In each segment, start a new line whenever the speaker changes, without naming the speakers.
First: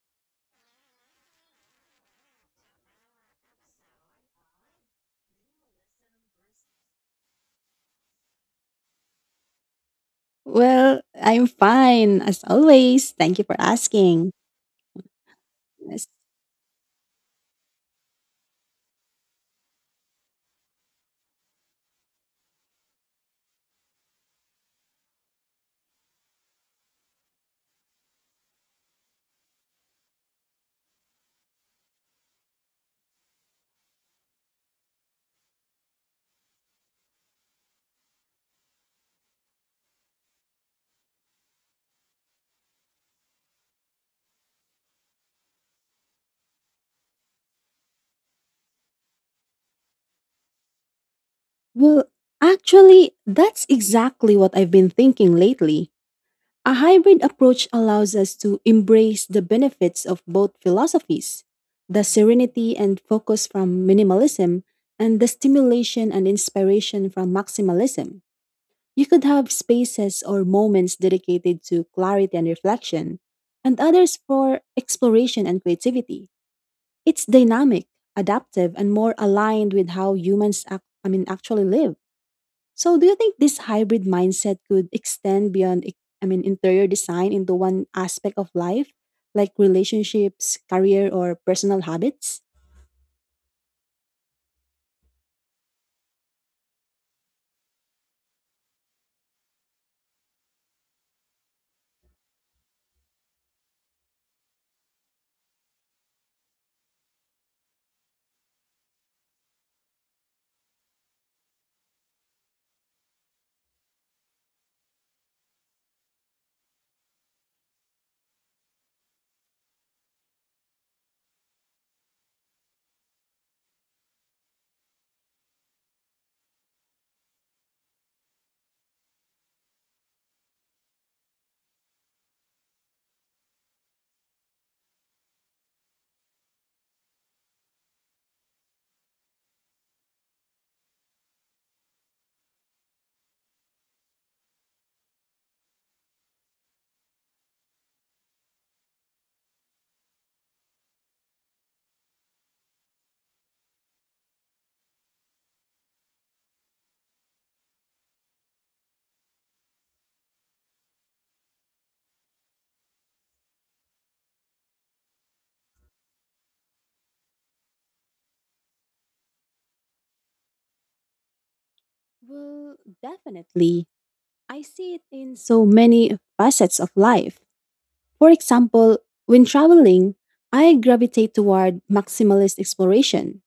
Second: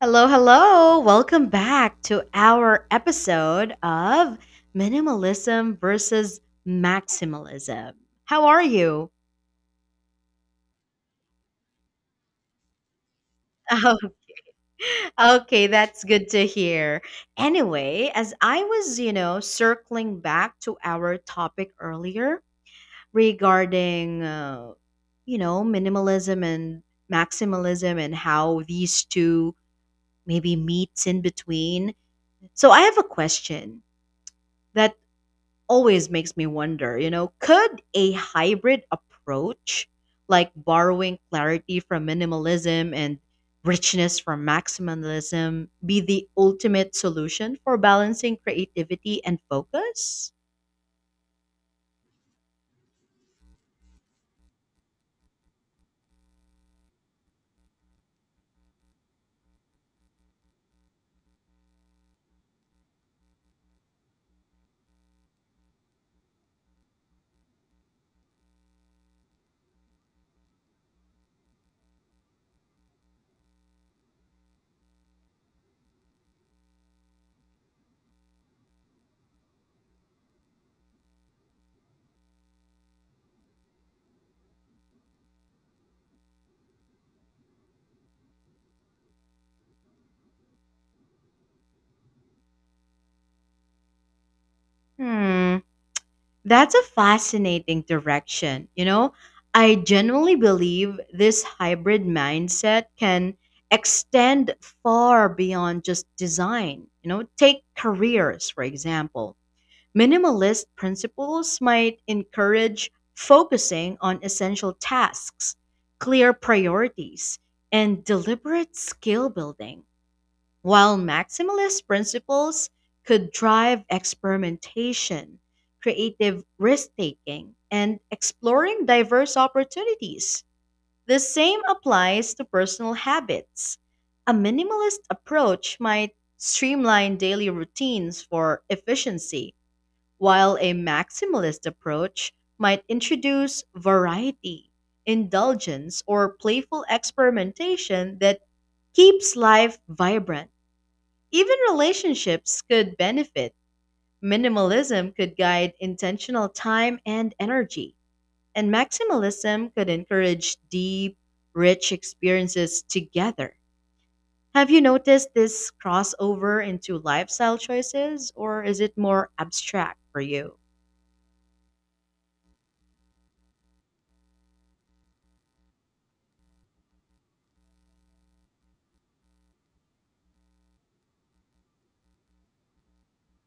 Hello, hello. Welcome back to our episode of Minimalism versus Maximalism. How are you?
Well, I'm fine as always. Thank you for
Oh,
asking.
okay, that's
Yes.
good to hear. Anyway, as I was, circling back to our topic earlier regarding, minimalism and maximalism and how these two maybe meets in between. So I have a question that always makes me wonder, you know, could a hybrid approach, like borrowing clarity from minimalism and richness from maximalism, be the ultimate solution for balancing creativity and focus?
Well, actually, that's exactly what I've been thinking lately. A hybrid approach allows us to embrace the benefits of both philosophies the serenity and focus from minimalism, and the stimulation and inspiration from maximalism. You could have spaces or moments dedicated to clarity and reflection, and others for exploration and creativity. It's dynamic, adaptive, and more aligned with how humans actually live. So do you think this hybrid mindset could extend beyond interior design into one aspect of life like relationships, career or personal habits?
Hmm, that's a fascinating direction. You know, I genuinely believe this hybrid mindset can extend far beyond just design. You know, take careers, for example. Minimalist principles might encourage focusing on essential tasks, clear priorities, and deliberate skill building, while maximalist principles could drive experimentation, creative risk taking, and exploring diverse opportunities. The same applies to personal habits. A minimalist approach might streamline daily routines for efficiency while a maximalist approach might introduce variety, indulgence, or playful experimentation that keeps life vibrant. Even relationships could benefit. Minimalism could guide intentional time and energy, and maximalism could encourage deep, rich experiences together. Have you noticed this crossover into lifestyle choices, or is it more abstract for you?
Well, definitely. I see it in so many facets of life. For example, when traveling, I gravitate toward maximalist exploration,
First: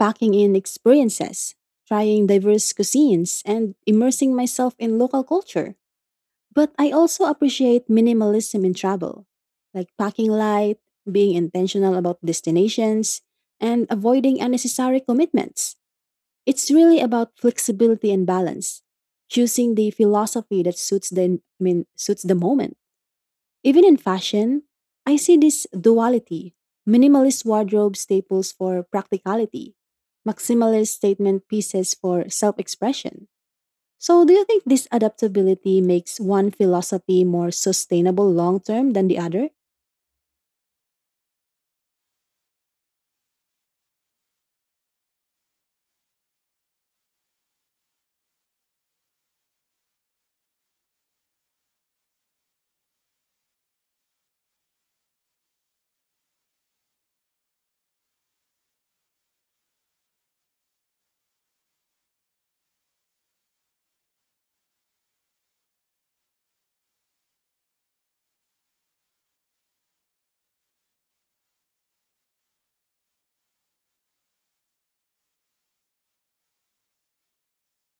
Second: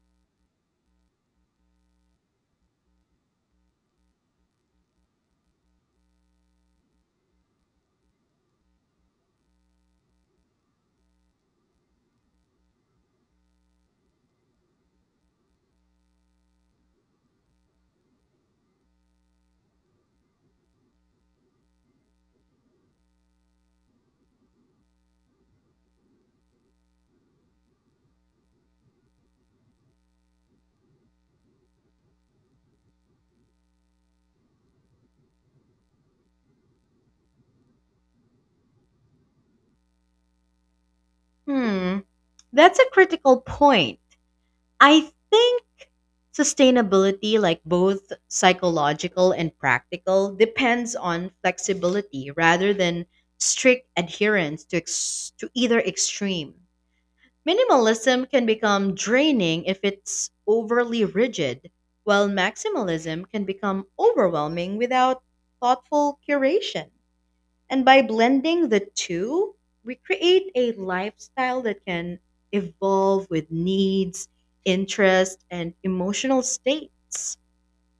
packing in experiences, trying diverse cuisines, and immersing myself in local culture. But I also appreciate minimalism in travel, like packing light, being intentional about destinations, and avoiding unnecessary commitments. It's really about flexibility and balance, choosing the philosophy that suits the moment. Even in fashion, I see this duality minimalist wardrobe staples for practicality, maximalist statement pieces for self expression. So, do you think this adaptability makes one philosophy more sustainable long term than the other?
Hmm. That's a critical point. I think sustainability, like both psychological and practical, depends on flexibility rather than strict adherence to, to either extreme. Minimalism can become draining if it's overly rigid, while maximalism can become overwhelming without thoughtful curation. And by blending the two, we create a lifestyle that can evolve with needs, interests, and emotional states.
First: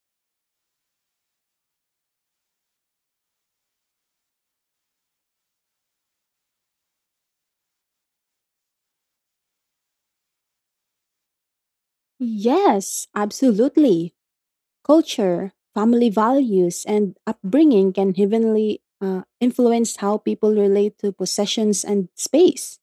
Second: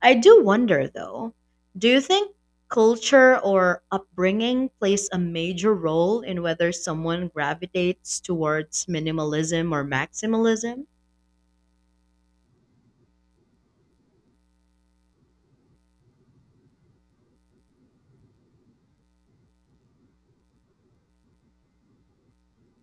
I do wonder though, do you think culture or upbringing plays a major role in whether someone gravitates towards minimalism or maximalism?
Yes, absolutely. Culture, family values, and upbringing can heavily influence how people relate to possessions and space.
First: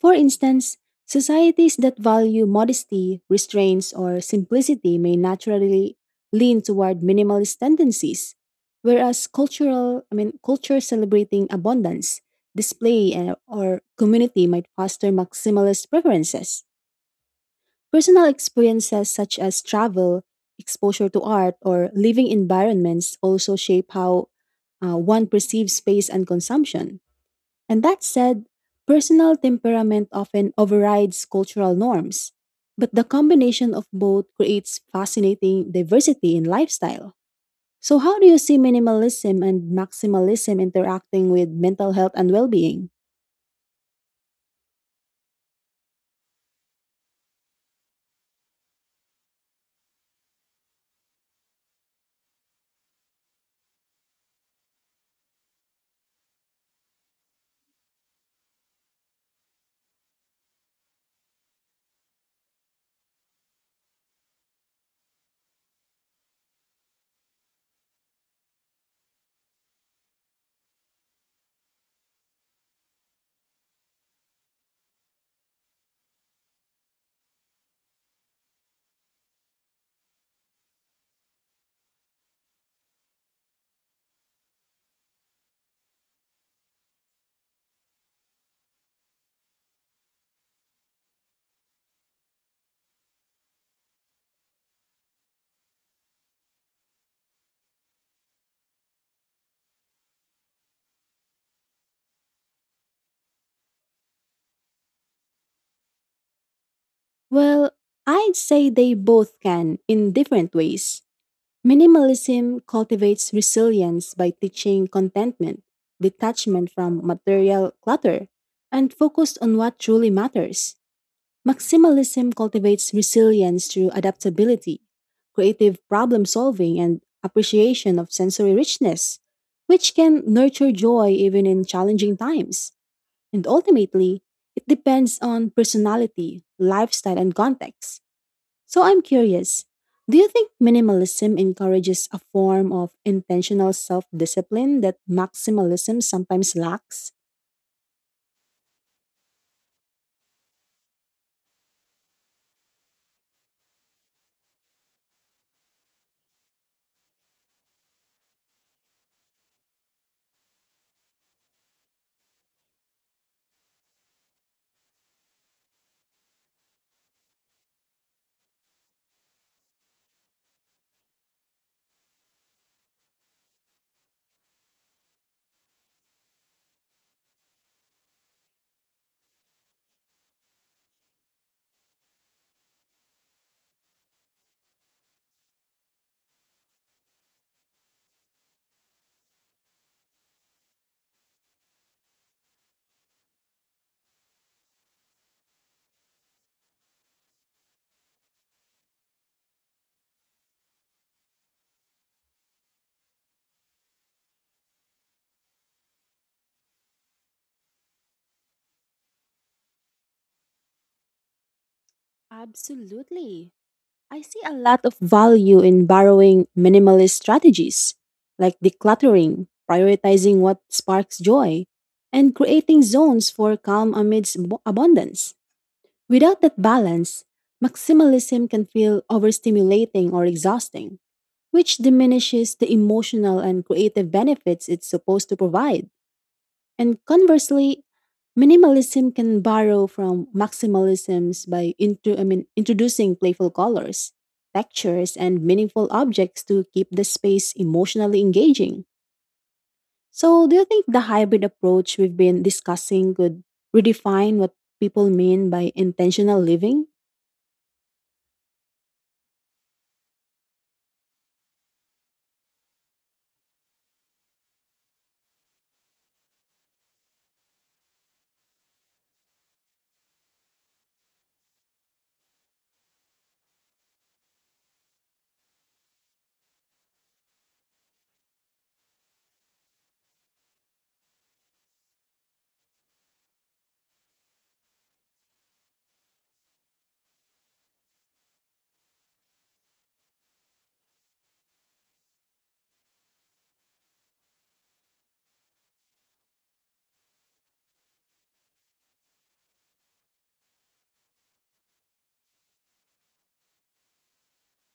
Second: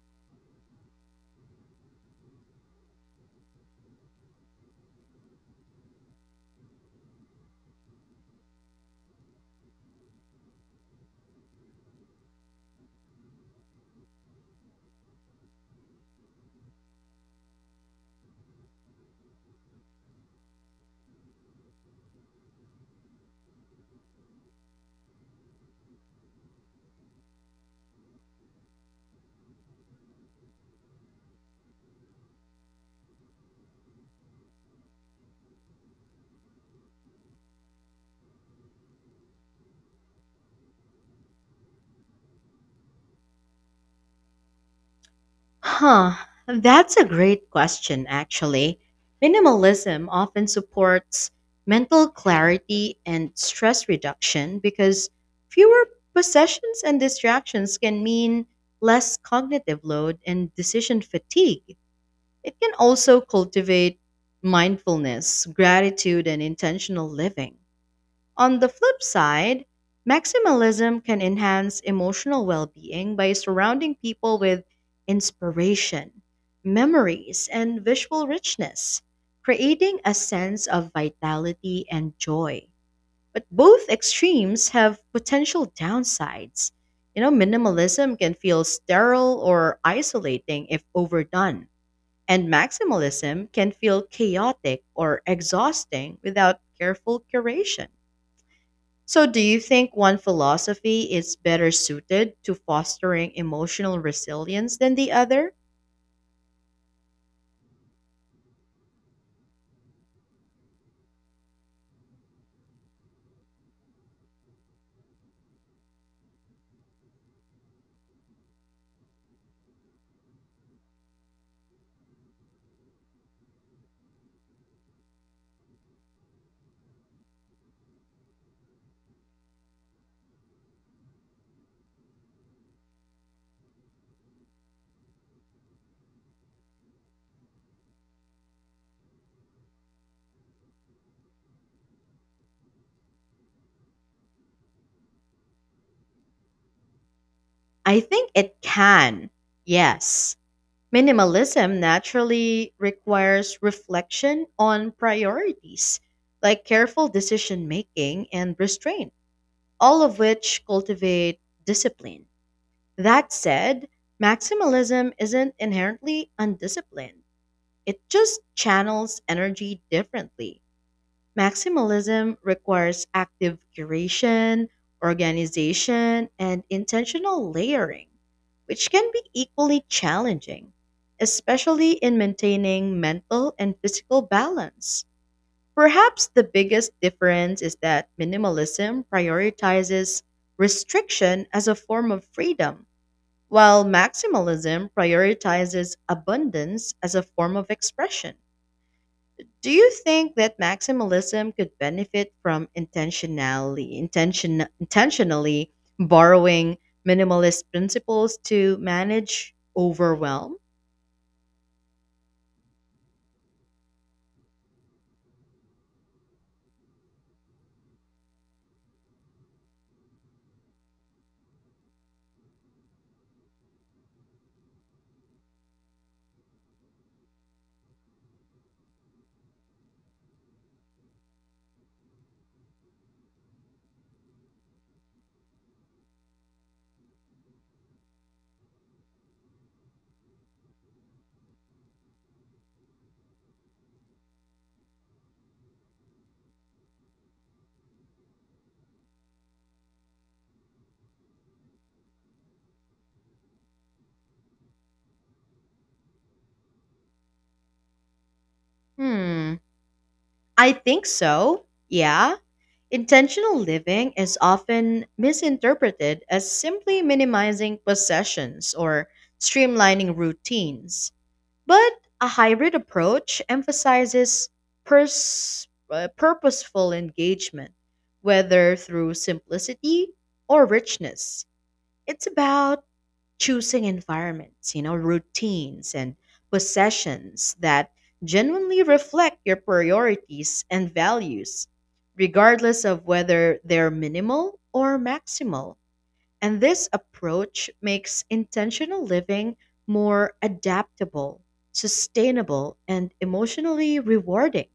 For instance, societies that value modesty, restraints, or simplicity may naturally lean toward minimalist tendencies, whereas culture celebrating abundance, display, or community might foster maximalist preferences. Personal experiences such as travel, exposure to art, or living environments also shape how one perceives space and consumption. And that said, personal temperament often overrides cultural norms, but the combination of both creates fascinating diversity in lifestyle. So, how do you see minimalism and maximalism interacting with mental health and well being?
Huh, that's a great question, actually. Minimalism often supports mental clarity and stress reduction because fewer possessions and distractions can mean less cognitive load and decision fatigue. It can also cultivate mindfulness, gratitude, and intentional living. On the flip side, maximalism can enhance emotional well being by surrounding people with inspiration, memories, and visual richness, creating a sense of vitality and joy. But both extremes have potential downsides. You know, minimalism can feel sterile or isolating if overdone, and maximalism can feel chaotic or exhausting without careful curation. So, do you think one philosophy is better suited to fostering emotional resilience than the other?
Well, I'd say they both can in different ways. Minimalism cultivates resilience by teaching contentment, detachment from material clutter, and focus on what truly matters. Maximalism cultivates resilience through adaptability, creative problem solving, and appreciation of sensory richness, which can nurture joy even in challenging times. And ultimately, it depends on personality, lifestyle, and context. So I'm curious, do you think minimalism encourages a form of intentional self discipline that maximalism sometimes lacks?
I think it can. Yes. Minimalism naturally requires reflection on priorities, like careful decision making and restraint, all of which cultivate discipline. That said, maximalism isn't inherently undisciplined, it just channels energy differently. Maximalism requires active curation, organization, and intentional layering, which can be equally challenging, especially in maintaining mental and physical balance. Perhaps the biggest difference is that minimalism prioritizes restriction as a form of freedom, while maximalism prioritizes abundance as a form of expression. Do you think that maximalism could benefit from intentionally borrowing minimalist principles to manage overwhelm?
Absolutely. I see a lot of value in borrowing minimalist strategies, like decluttering, prioritizing what sparks joy, and creating zones for calm amidst abundance. Without that balance, maximalism can feel overstimulating or exhausting, which diminishes the emotional and creative benefits it's supposed to provide. And conversely, minimalism can borrow from maximalisms by introducing playful colors, textures, and meaningful objects to keep the space emotionally engaging. So, do you think the hybrid approach we've been discussing could redefine what people mean by intentional living?
Hmm, I think so. Yeah. Intentional living is often misinterpreted as simply minimizing possessions or streamlining routines, but a hybrid approach emphasizes purposeful engagement, whether through simplicity or richness. It's about choosing environments, you know, routines and possessions that genuinely reflect your priorities and values, regardless of whether they're minimal or maximal. And this approach makes intentional living more adaptable, sustainable, and emotionally rewarding.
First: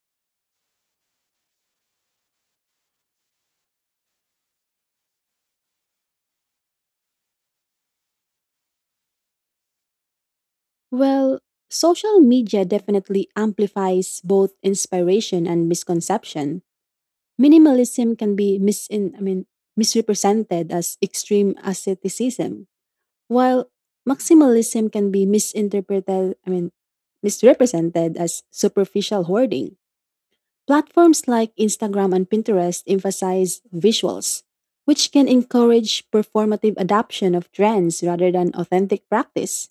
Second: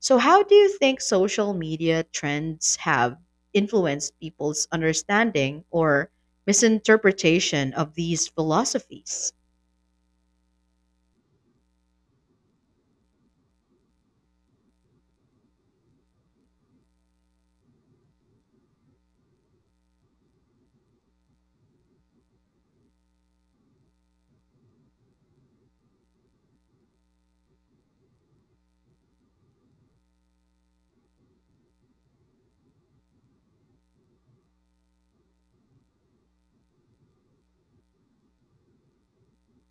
So, how do you think social media trends have influenced people's understanding or misinterpretation of these philosophies?
Well, social media definitely amplifies both inspiration and misconception. Minimalism can be misin I mean misrepresented as extreme asceticism, while maximalism can be misinterpreted, I mean misrepresented as superficial hoarding. Platforms like Instagram and Pinterest emphasize visuals, which can encourage performative adoption of trends rather than authentic practice.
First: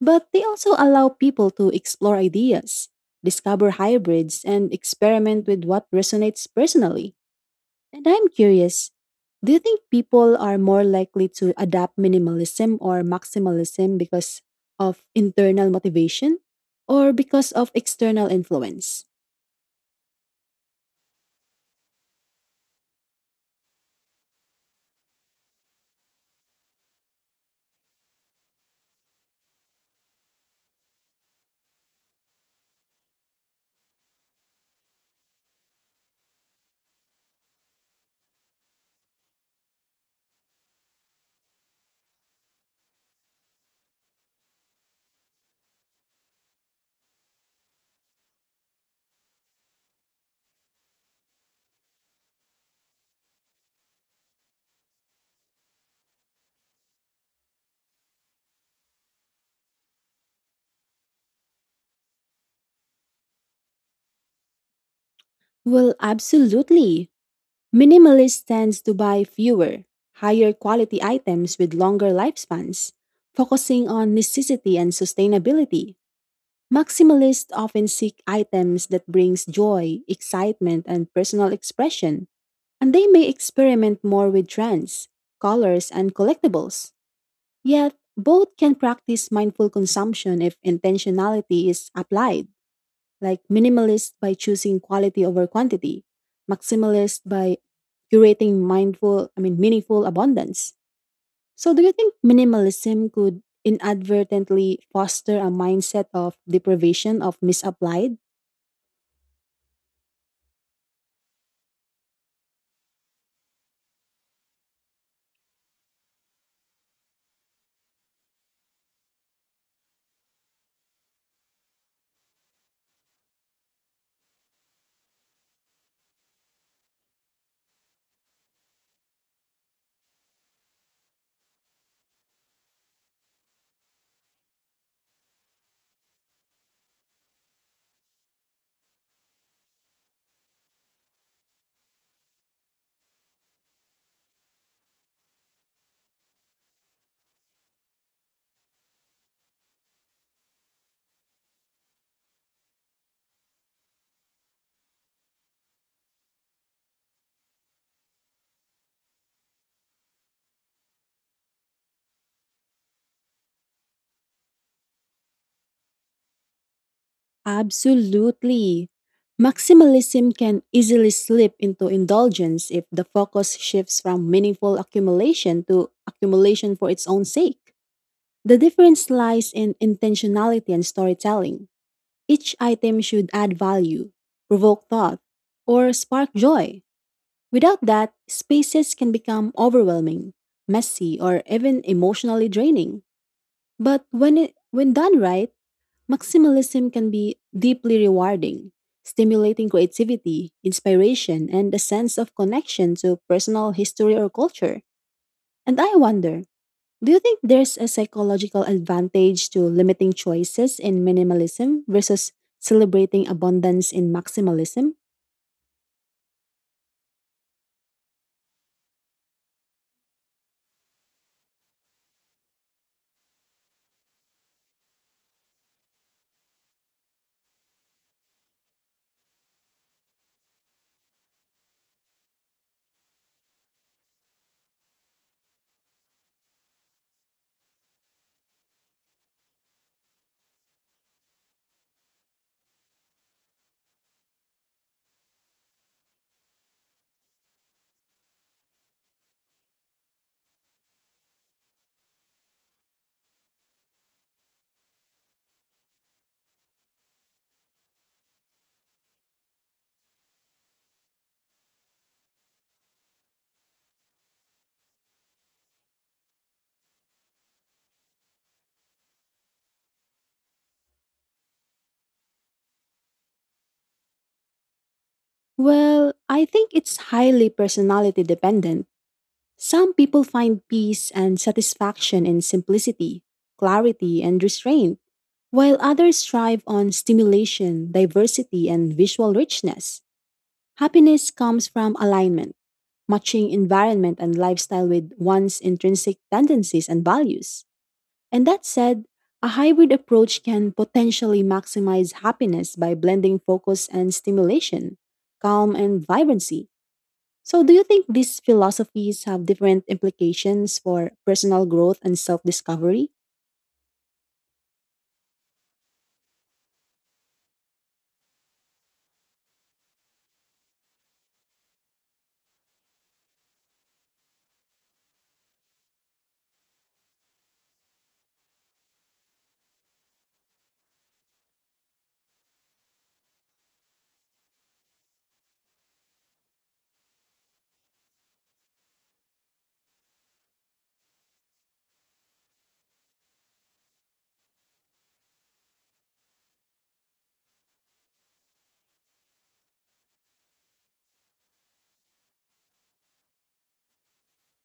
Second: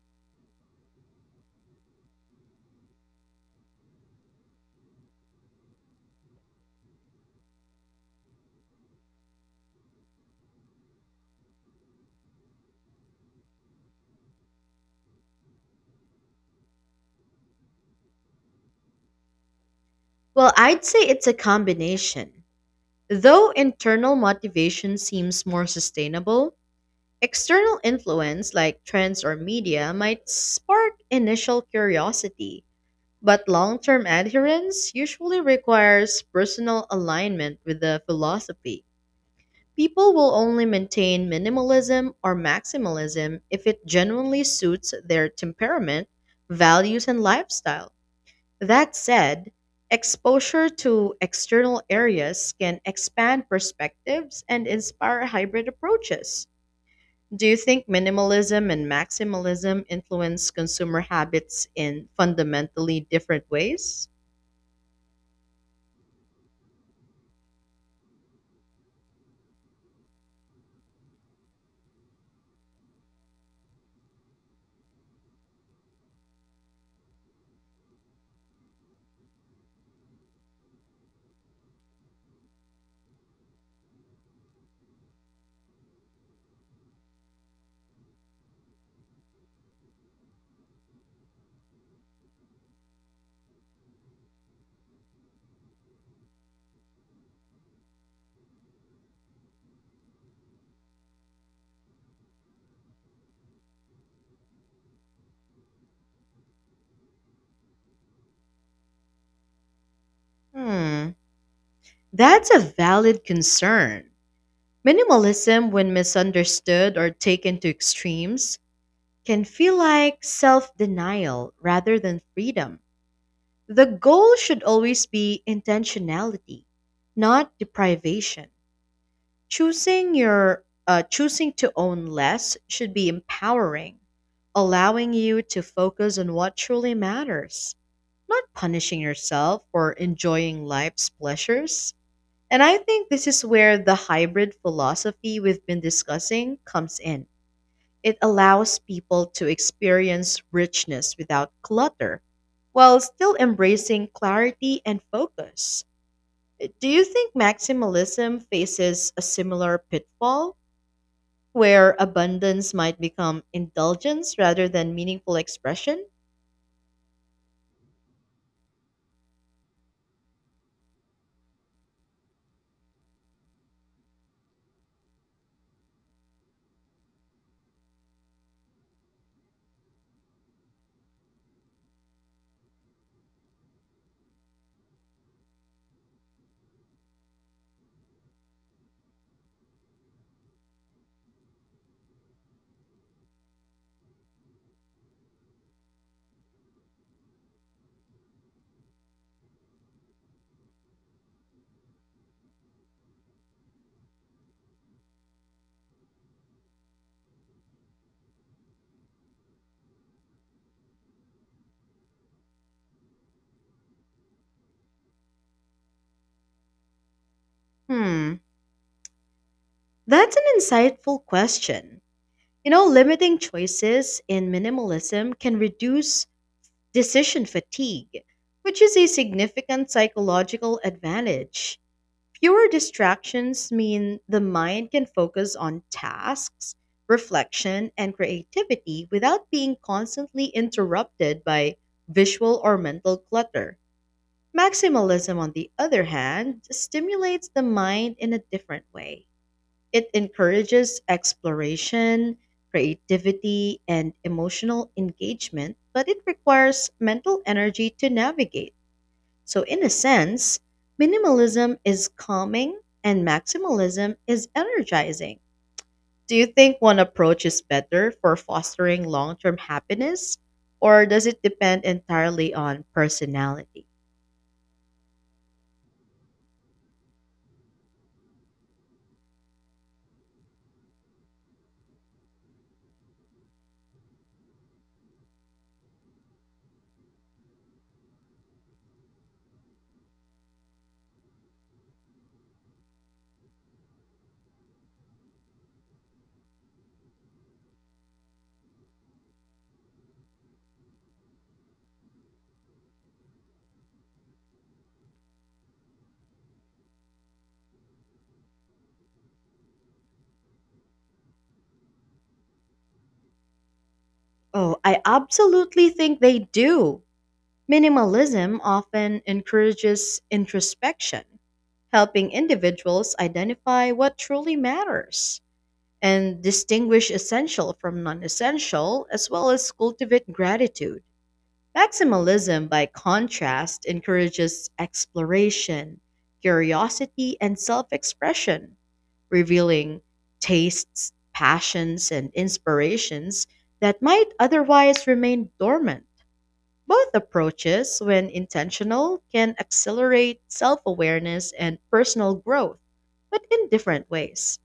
But they also allow people to explore ideas, discover hybrids, and experiment with what resonates personally. And I'm curious, do you think people are more likely to adopt minimalism or maximalism because of internal motivation or because of external influence?
Well, I'd say it's a combination. Though internal motivation seems more sustainable, external influence like trends or media might spark initial curiosity. But long term adherence usually requires personal alignment with the philosophy. People will only maintain minimalism or maximalism if it genuinely suits their temperament, values, and lifestyle. That said, exposure to external areas can expand perspectives and inspire hybrid approaches. Do you think minimalism and maximalism influence consumer habits in fundamentally different ways?
Well, absolutely. Minimalist tends to buy fewer, higher quality items with longer lifespans, focusing on necessity and sustainability. Maximalists often seek items that brings joy, excitement, and personal expression, and they may experiment more with trends, colors, and collectibles. Yet, both can practice mindful consumption if intentionality is applied, like minimalist by choosing quality over quantity, maximalist by curating meaningful abundance. So, do you think minimalism could inadvertently foster a mindset of deprivation of misapplied?
Hmm, that's a valid concern. Minimalism, when misunderstood or taken to extremes, can feel like self denial rather than freedom. The goal should always be intentionality, not deprivation. Choosing to own less should be empowering, allowing you to focus on what truly matters, not punishing yourself for enjoying life's pleasures. And I think this is where the hybrid philosophy we've been discussing comes in. It allows people to experience richness without clutter while still embracing clarity and focus. Do you think maximalism faces a similar pitfall where abundance might become indulgence rather than meaningful expression?
Absolutely. Maximalism can easily slip into indulgence if the focus shifts from meaningful accumulation to accumulation for its own sake. The difference lies in intentionality and storytelling. Each item should add value, provoke thought, or spark joy. Without that, spaces can become overwhelming, messy, or even emotionally draining. But when done right, maximalism can be deeply rewarding, stimulating creativity, inspiration, and a sense of connection to personal history or culture. And I wonder, do you think there's a psychological advantage to limiting choices in minimalism versus celebrating abundance in maximalism?
Hmm, that's an insightful question. You know, limiting choices in minimalism can reduce decision fatigue, which is a significant psychological advantage. Fewer distractions mean the mind can focus on tasks, reflection, and creativity without being constantly interrupted by visual or mental clutter. Maximalism, on the other hand, stimulates the mind in a different way. It encourages exploration, creativity, and emotional engagement, but it requires mental energy to navigate. So, in a sense, minimalism is calming and maximalism is energizing. Do you think one approach is better for fostering long term happiness, or does it depend entirely on personality?
Well, I think it's highly personality dependent. Some people find peace and satisfaction in simplicity, clarity, and restraint, while others thrive on stimulation, diversity, and visual richness. Happiness comes from alignment, matching environment and lifestyle with one's intrinsic tendencies and values. And that said, a hybrid approach can potentially maximize happiness by blending focus and stimulation, calm and vibrancy. So, do you think these philosophies have different implications for personal growth and self discovery?
Oh, I absolutely think they do. Minimalism often encourages introspection, helping individuals identify what truly matters and distinguish essential from non essential, as well as cultivate gratitude. Maximalism, by contrast, encourages exploration, curiosity, and self expression, revealing tastes, passions, and inspirations that might otherwise remain dormant. Both approaches, when intentional, can accelerate self awareness and personal growth, but in different ways.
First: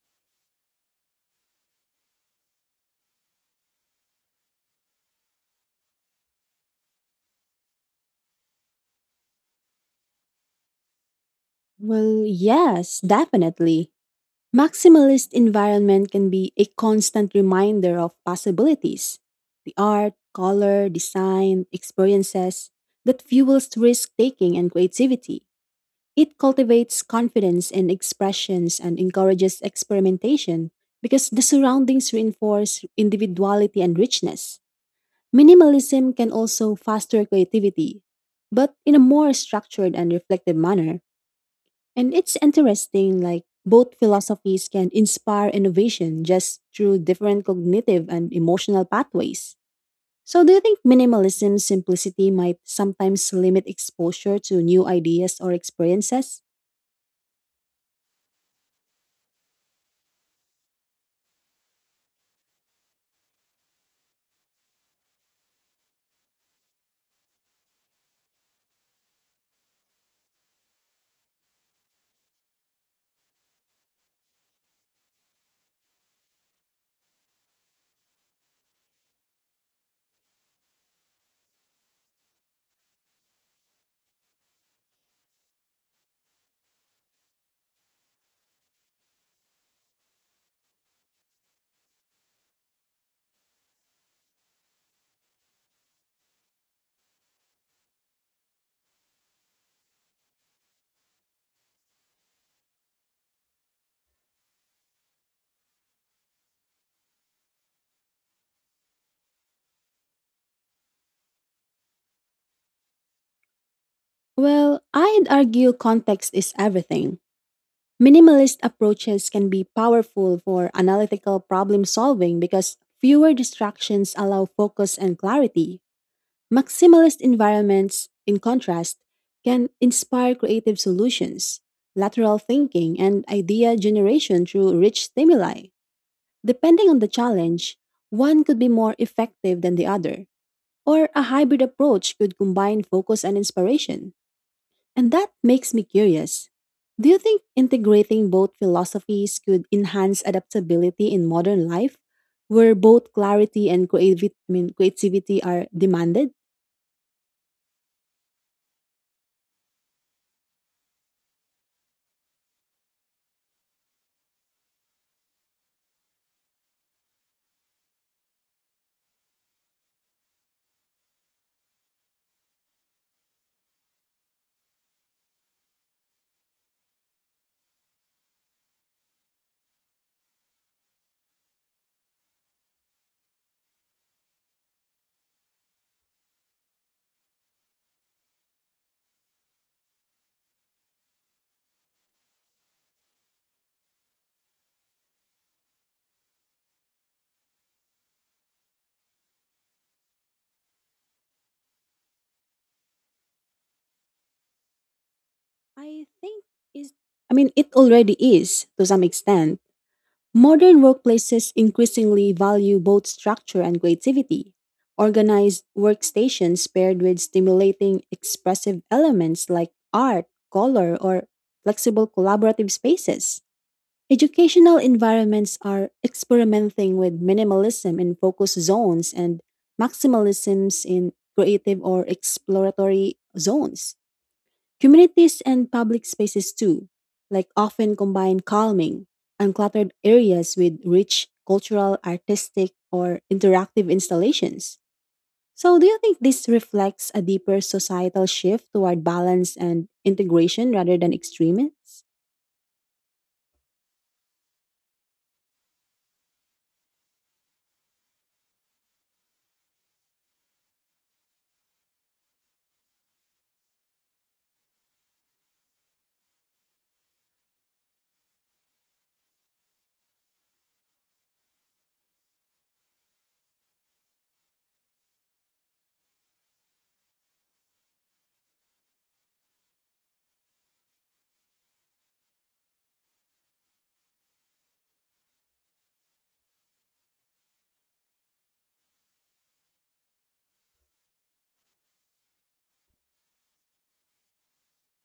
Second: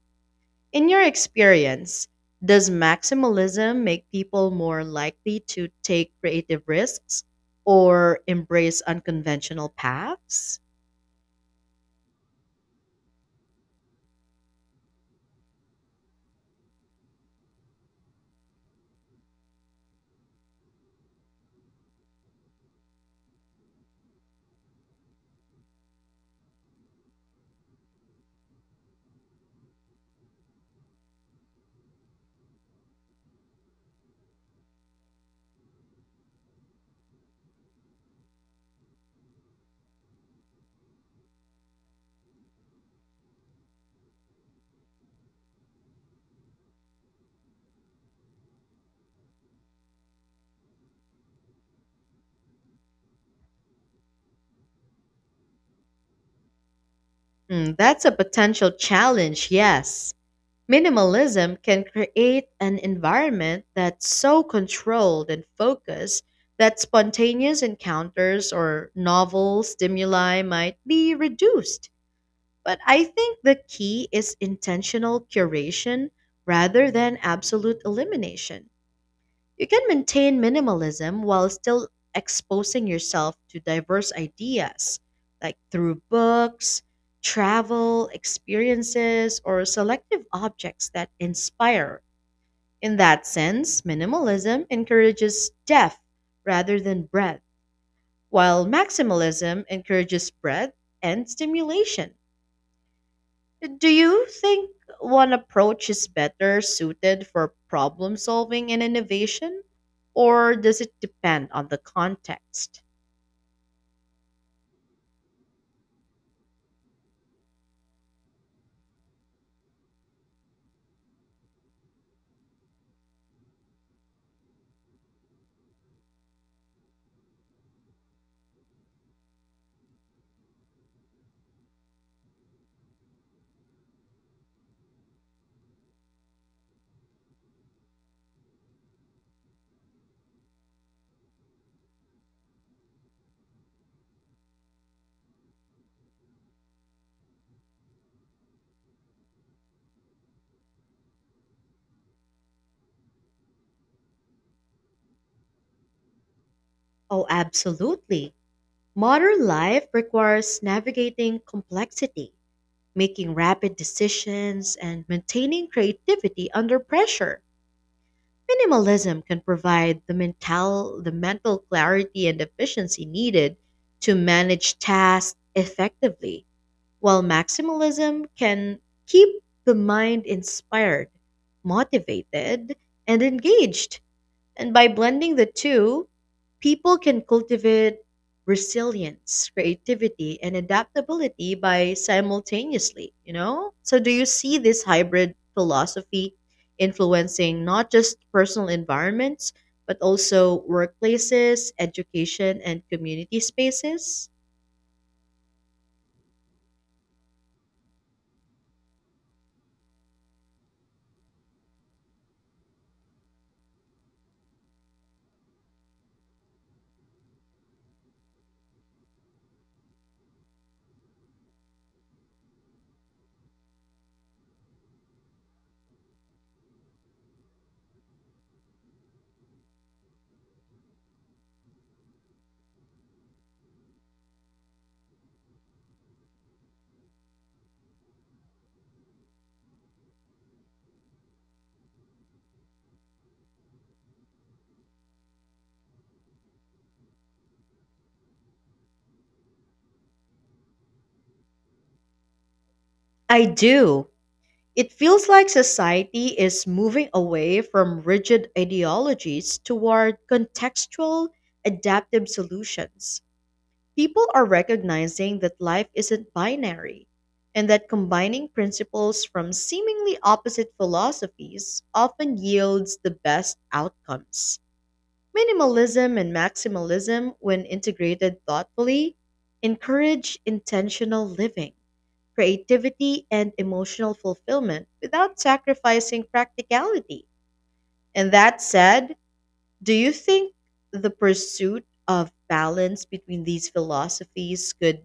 In your experience, does maximalism make people more likely to take creative risks or embrace unconventional paths?
Well, yes, definitely. Maximalist environment can be a constant reminder of possibilities. The art, color, design, experiences that fuels risk taking and creativity. It cultivates confidence in expressions and encourages experimentation because the surroundings reinforce individuality and richness. Minimalism can also foster creativity, but in a more structured and reflective manner. And it's interesting, like, both philosophies can inspire innovation just through different cognitive and emotional pathways. So, do you think minimalism's simplicity might sometimes limit exposure to new ideas or experiences?
Hmm, that's a potential challenge, yes. Minimalism can create an environment that's so controlled and focused that spontaneous encounters or novel stimuli might be reduced. But I think the key is intentional curation rather than absolute elimination. You can maintain minimalism while still exposing yourself to diverse ideas, like through books, travel, experiences, or selective objects that inspire. In that sense, minimalism encourages depth rather than breadth, while maximalism encourages breadth and stimulation. Do you think one approach is better suited for problem solving and innovation? Or does it depend on the context?
Well, I'd argue context is everything. Minimalist approaches can be powerful for analytical problem solving because fewer distractions allow focus and clarity. Maximalist environments, in contrast, can inspire creative solutions, lateral thinking, and idea generation through rich stimuli. Depending on the challenge, one could be more effective than the other, or a hybrid approach could combine focus and inspiration. And that makes me curious. Do you think integrating both philosophies could enhance adaptability in modern life, where both clarity and creativity are demanded?
Oh, absolutely. Modern life requires navigating complexity, making rapid decisions, and maintaining creativity under pressure. Minimalism can provide the mental clarity and efficiency needed to manage tasks effectively. While maximalism can keep the mind inspired, motivated, and engaged. And by blending the two, people can cultivate resilience, creativity, and adaptability by simultaneously, you know? So do you see this hybrid philosophy influencing not just personal environments, but also workplaces, education, and community spaces?
I think is I mean it already is to some extent. Modern workplaces increasingly value both structure and creativity. Organized workstations paired with stimulating expressive elements like art, color, or flexible collaborative spaces. Educational environments are experimenting with minimalism in focus zones and maximalisms in creative or exploratory zones. Communities and public spaces, too, like often combine calming, uncluttered areas with rich cultural, artistic, or interactive installations. So, do you think this reflects a deeper societal shift toward balance and integration rather than extremes?
I do. It feels like society is moving away from rigid ideologies toward contextual, adaptive solutions. People are recognizing that life isn't binary and that combining principles from seemingly opposite philosophies often yields the best outcomes. Minimalism and maximalism, when integrated thoughtfully, encourage intentional living creativity, and emotional fulfillment without sacrificing practicality. And that said, do you think the pursuit of balance between these philosophies could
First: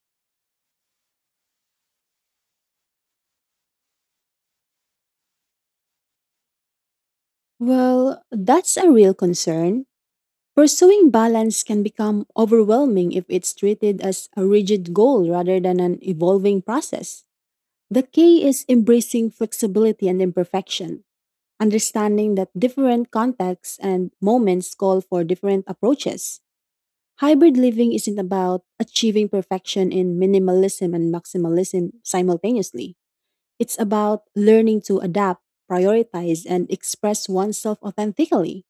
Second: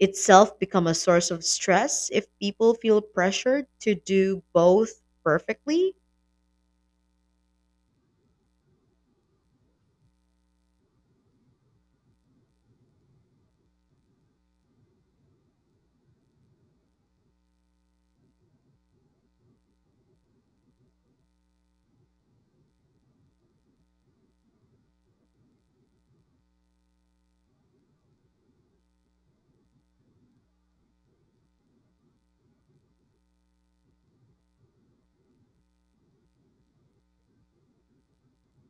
itself become a source of stress if people feel pressured to do both perfectly?
Well, that's a real concern. Pursuing balance can become overwhelming if it's treated as a rigid goal rather than an evolving process. The key is embracing flexibility and imperfection, understanding that different contexts and moments call for different approaches. Hybrid living isn't about achieving perfection in minimalism and maximalism simultaneously. It's about learning to adapt, prioritize, and express oneself authentically.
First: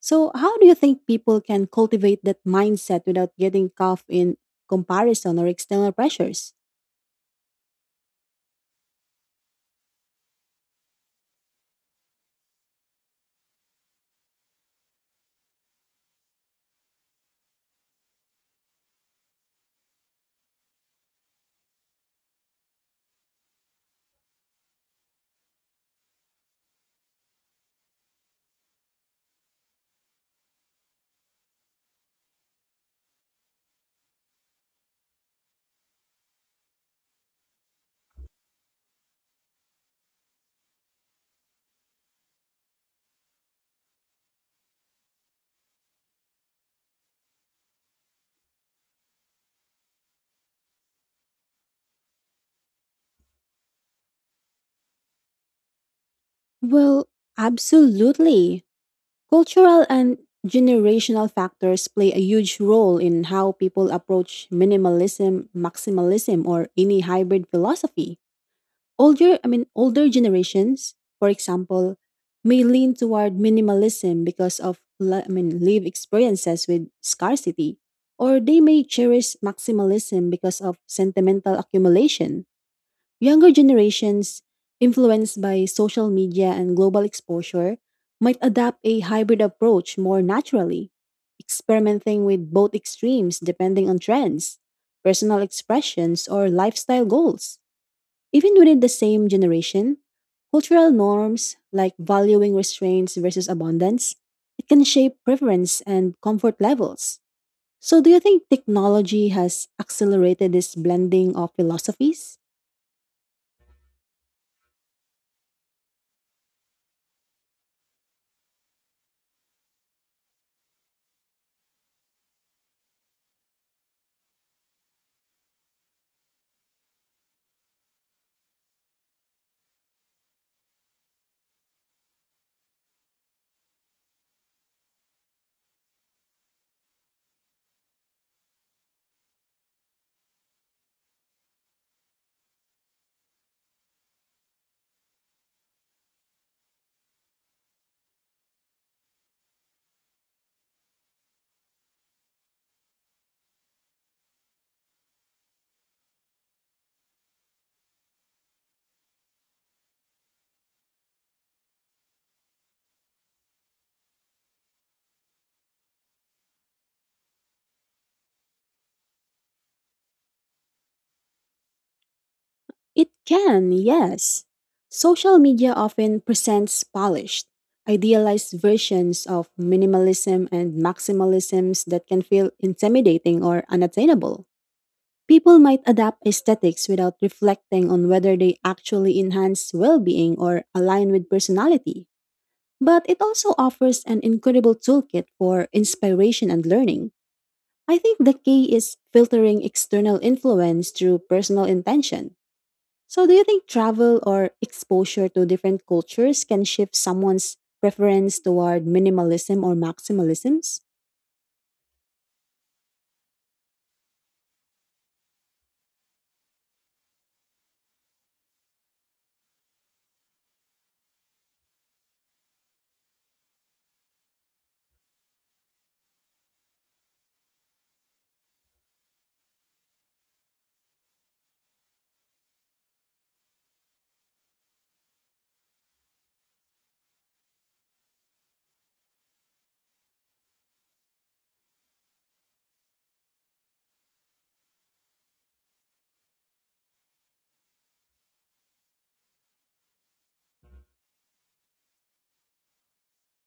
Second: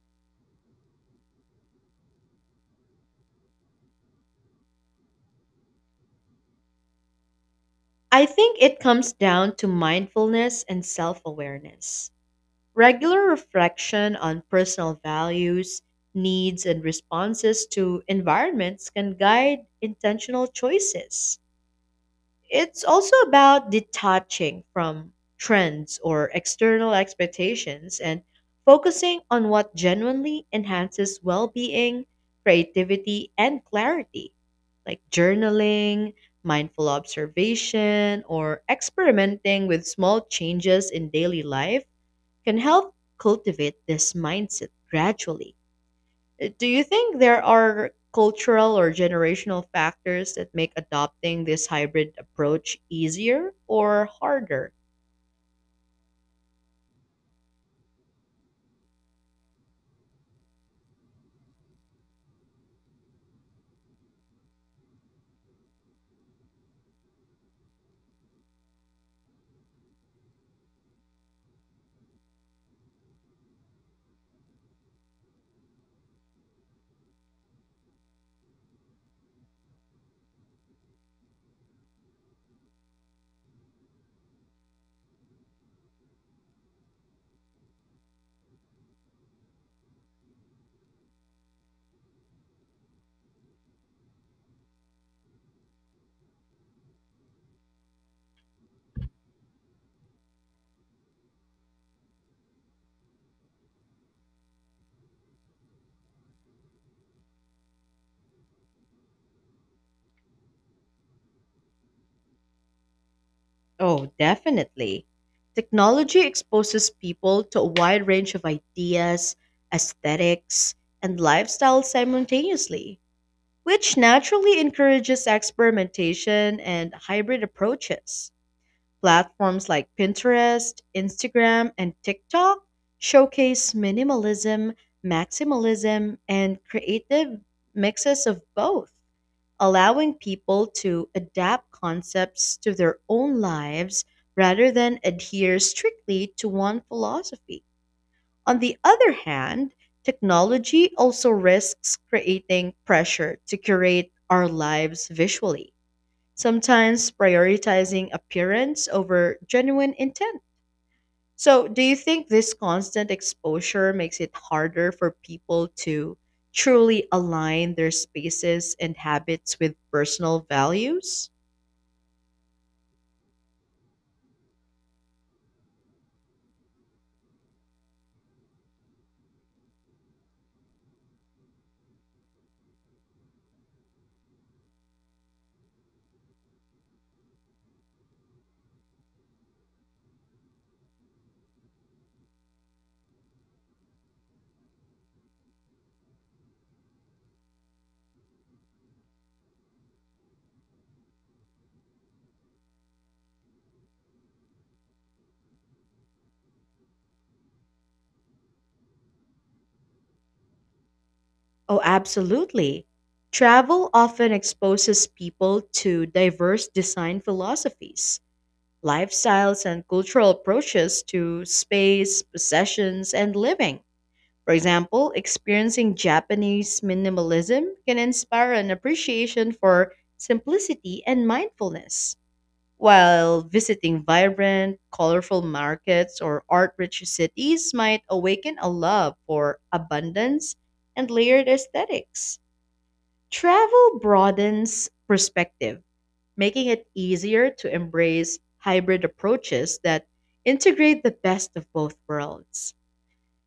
So, how do you think people can cultivate that mindset without getting caught in comparison or external pressures?
I think it comes down to mindfulness and self awareness. Regular reflection on personal values, needs, and responses to environments can guide intentional choices. It's also about detaching from trends or external expectations and focusing on what genuinely enhances well being, creativity, and clarity, like journaling, mindful observation, or experimenting with small changes in daily life can help cultivate this mindset gradually. Do you think there are cultural or generational factors that make adopting this hybrid approach easier or harder?
Well, absolutely. Cultural and generational factors play a huge role in how people approach minimalism, maximalism, or any hybrid philosophy. Older generations, for example, may lean toward minimalism because of, live experiences with scarcity, or they may cherish maximalism because of sentimental accumulation. Younger generations, influenced by social media and global exposure, might adopt a hybrid approach more naturally, experimenting with both extremes depending on trends, personal expressions, or lifestyle goals. Even within the same generation, cultural norms like valuing restraints versus abundance, it can shape preference and comfort levels. So do you think technology has accelerated this blending of philosophies?
Oh, definitely. Technology exposes people to a wide range of ideas, aesthetics, and lifestyles simultaneously, which naturally encourages experimentation and hybrid approaches. Platforms like Pinterest, Instagram, and TikTok showcase minimalism, maximalism, and creative mixes of both, allowing people to adapt concepts to their own lives rather than adhere strictly to one philosophy. On the other hand, technology also risks creating pressure to curate our lives visually sometimes prioritizing appearance over genuine intent. So, do you think this constant exposure makes it harder for people to truly align their spaces and habits with personal values?
It can, yes. Social media often presents polished, idealized versions of minimalism and maximalisms that can feel intimidating or unattainable. People might adapt aesthetics without reflecting on whether they actually enhance well being or align with personality. But it also offers an incredible toolkit for inspiration and learning. I think the key is filtering external influence through personal intention. So, do you think travel or exposure to different cultures can shift someone's preference toward minimalism or maximalisms?
Oh, absolutely. Travel often exposes people to diverse design philosophies, lifestyles, and cultural approaches to space, possessions, and living. For example, experiencing Japanese minimalism can inspire an appreciation for simplicity and mindfulness, while visiting vibrant, colorful markets or art rich cities might awaken a love for abundance and layered aesthetics. Travel broadens perspective, making it easier to embrace hybrid approaches that integrate the best of both worlds.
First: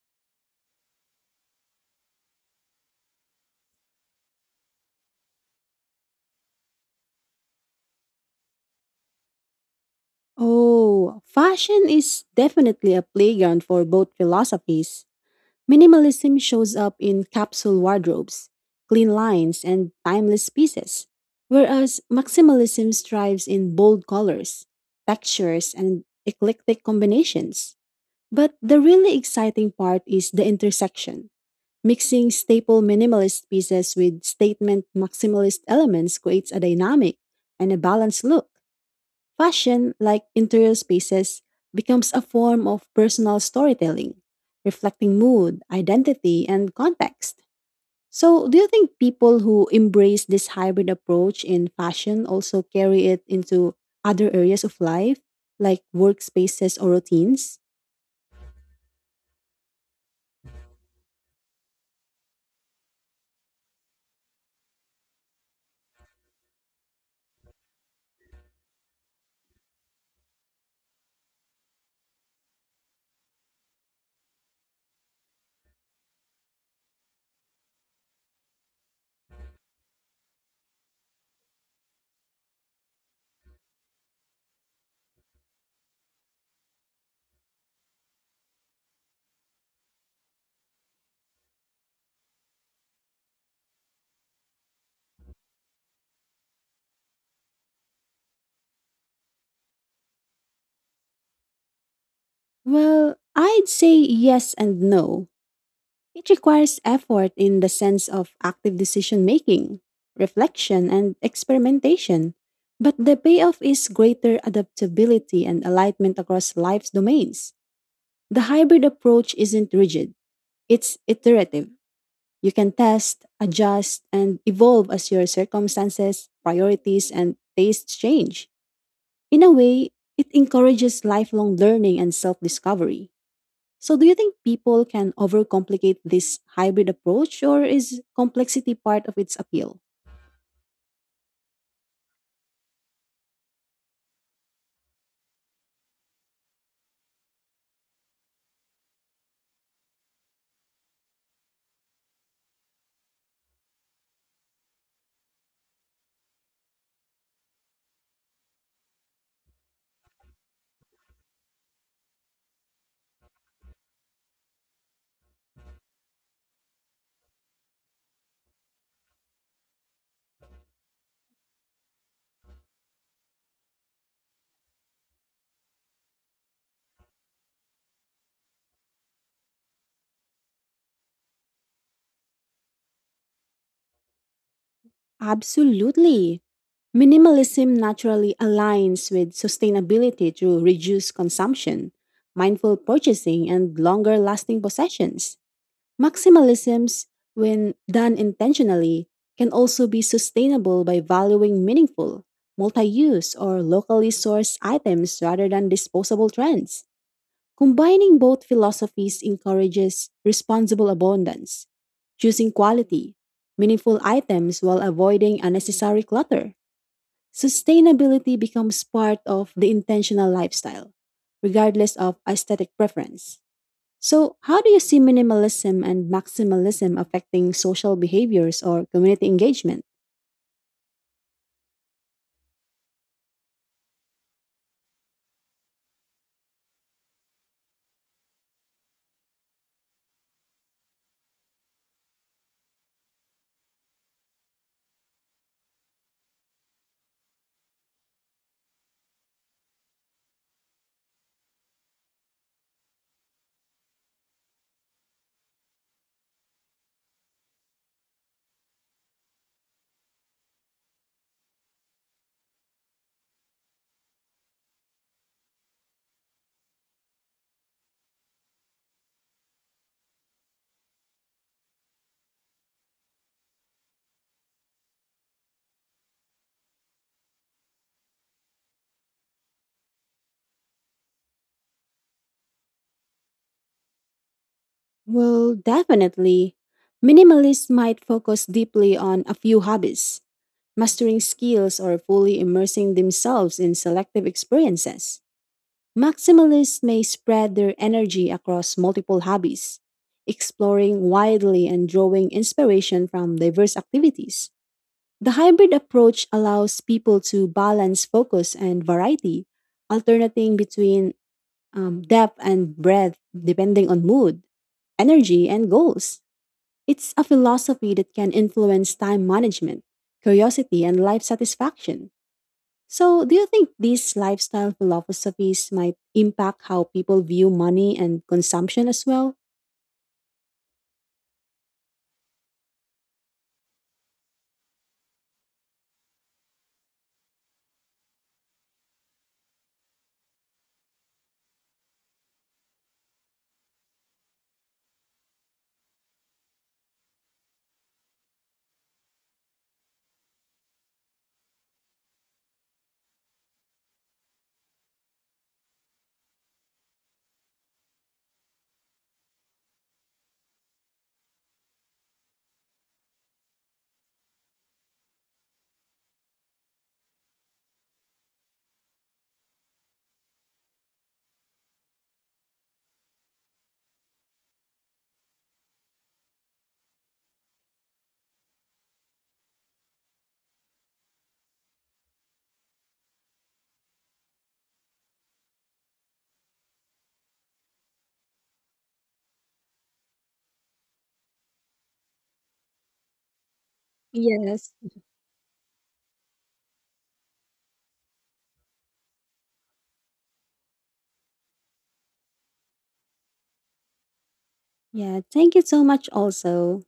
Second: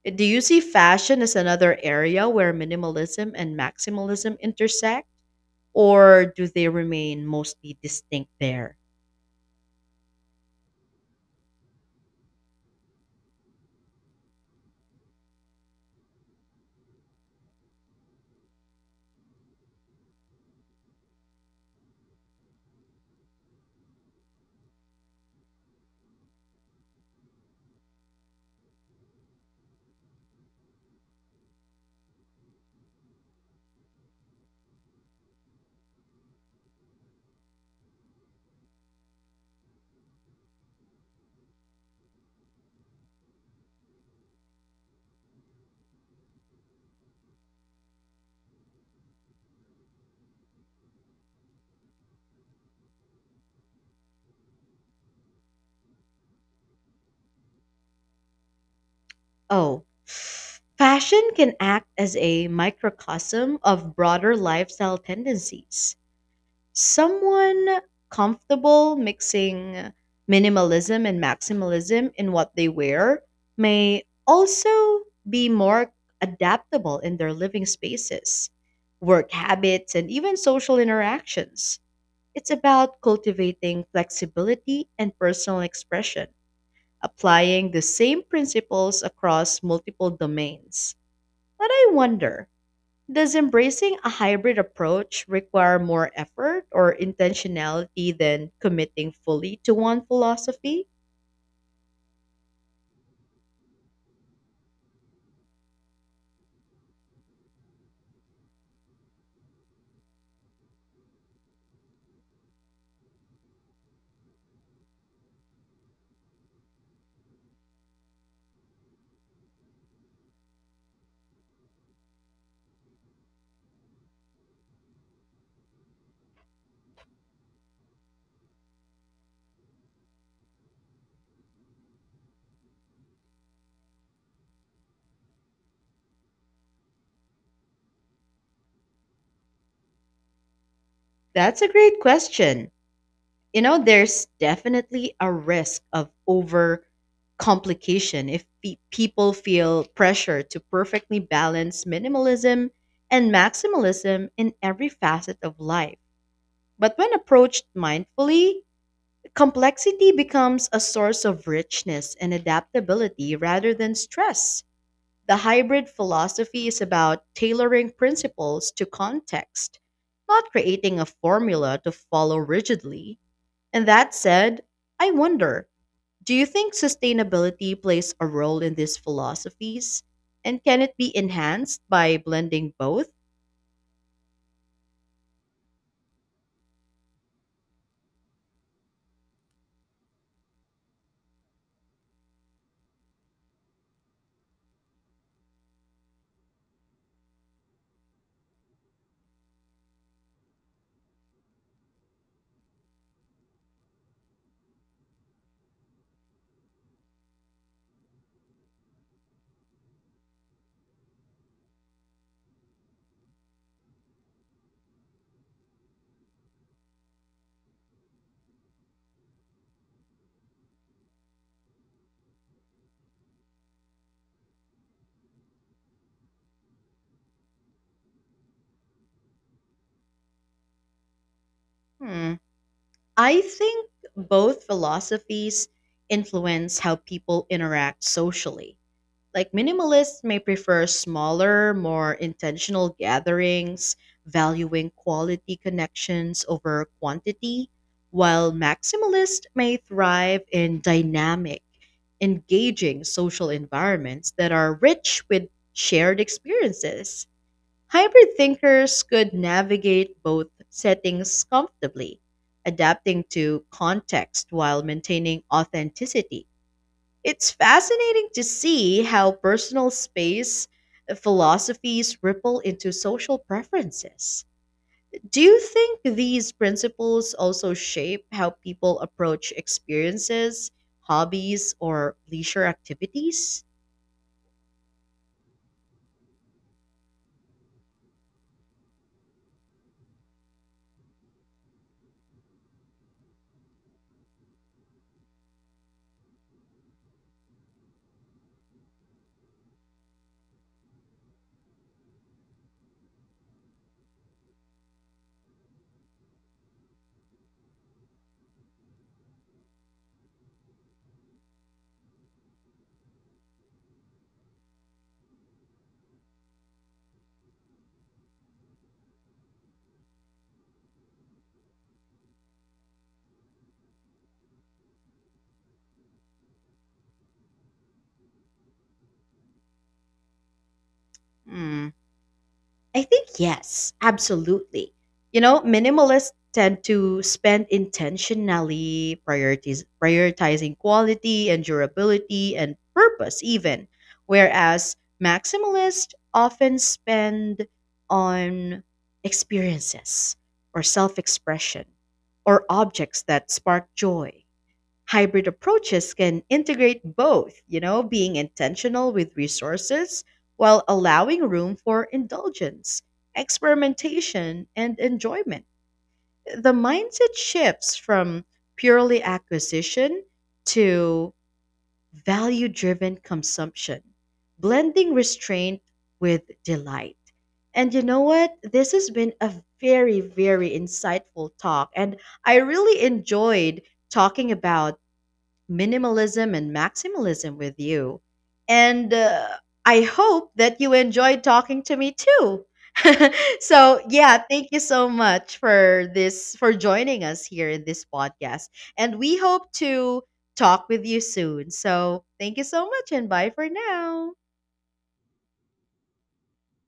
Do you see fashion as another area where minimalism and maximalism intersect, or do they remain mostly distinct there?
Oh, fashion is definitely a playground for both philosophies. Minimalism shows up in capsule wardrobes, clean lines, and timeless pieces, whereas maximalism strives in bold colors, textures, and eclectic combinations. But the really exciting part is the intersection. Mixing staple minimalist pieces with statement maximalist elements creates a dynamic and a balanced look. Fashion, like interior spaces, becomes a form of personal storytelling, reflecting mood, identity, and context. So, do you think people who embrace this hybrid approach in fashion also carry it into other areas of life, like workspaces or routines?
Oh, fashion can act as a microcosm of broader lifestyle tendencies. Someone comfortable mixing minimalism and maximalism in what they wear may also be more adaptable in their living spaces, work habits, and even social interactions. It's about cultivating flexibility and personal expression, applying the same principles across multiple domains. But I wonder, does embracing a hybrid approach require more effort or intentionality than committing fully to one philosophy?
Well, I'd say yes and no. It requires effort in the sense of active decision making, reflection, and experimentation, but the payoff is greater adaptability and alignment across life's domains. The hybrid approach isn't rigid, it's iterative. You can test, adjust, and evolve as your circumstances, priorities, and tastes change. In a way, it encourages lifelong learning and self discovery. So, do you think people can overcomplicate this hybrid approach, or is complexity part of its appeal?
That's a great question. You know, there's definitely a risk of over complication if people feel pressure to perfectly balance minimalism and maximalism in every facet of life. But when approached mindfully, complexity becomes a source of richness and adaptability rather than stress. The hybrid philosophy is about tailoring principles to context, not creating a formula to follow rigidly. And that said, I wonder, do you think sustainability plays a role in these philosophies? And can it be enhanced by blending both?
Absolutely. Minimalism naturally aligns with sustainability through reduced consumption, mindful purchasing, and longer lasting possessions. Maximalisms, when done intentionally, can also be sustainable by valuing meaningful, multi use, or locally sourced items rather than disposable trends. Combining both philosophies encourages responsible abundance, choosing quality, meaningful items while avoiding unnecessary clutter. Sustainability becomes part of the intentional lifestyle, regardless of aesthetic preference. So, how do you see minimalism and maximalism affecting social behaviors or community engagement?
Hmm. I think both philosophies influence how people interact socially. Like minimalists may prefer smaller, more intentional gatherings, valuing quality connections over quantity, while maximalists may thrive in dynamic, engaging social environments that are rich with shared experiences. Hybrid thinkers could navigate both settings comfortably, adapting to context while maintaining authenticity. It's fascinating to see how personal space philosophies ripple into social preferences. Do you think these principles also shape how people approach experiences, hobbies, or leisure activities?
Well, definitely. Minimalists might focus deeply on a few hobbies, mastering skills, or fully immersing themselves in selective experiences. Maximalists may spread their energy across multiple hobbies, exploring widely and drawing inspiration from diverse activities. The hybrid approach allows people to balance focus and variety, alternating between depth and breadth depending on mood, energy, and goals. It's a philosophy that can influence time management, curiosity, and life satisfaction. So, do you think these lifestyle philosophies might impact how people view money and consumption as well?
Hmm. I think yes, absolutely. You know, minimalists tend to spend intentionally priorities prioritizing quality and durability and purpose even, whereas maximalists often spend on experiences or self-expression or objects that spark joy. Hybrid approaches can integrate both, you know, being intentional with resources while allowing room for indulgence, experimentation, and enjoyment. The mindset shifts from purely acquisition to value driven consumption, blending restraint with delight. And you know what? This has been a very, very insightful talk. And I really enjoyed talking about minimalism and maximalism with you. And I hope that you enjoyed talking to me too. So, yeah, thank
Yes.
you so much for this, for joining us here in this podcast. And we hope to talk with you soon. So, thank you so much and bye for now.
Yeah, thank you so much also.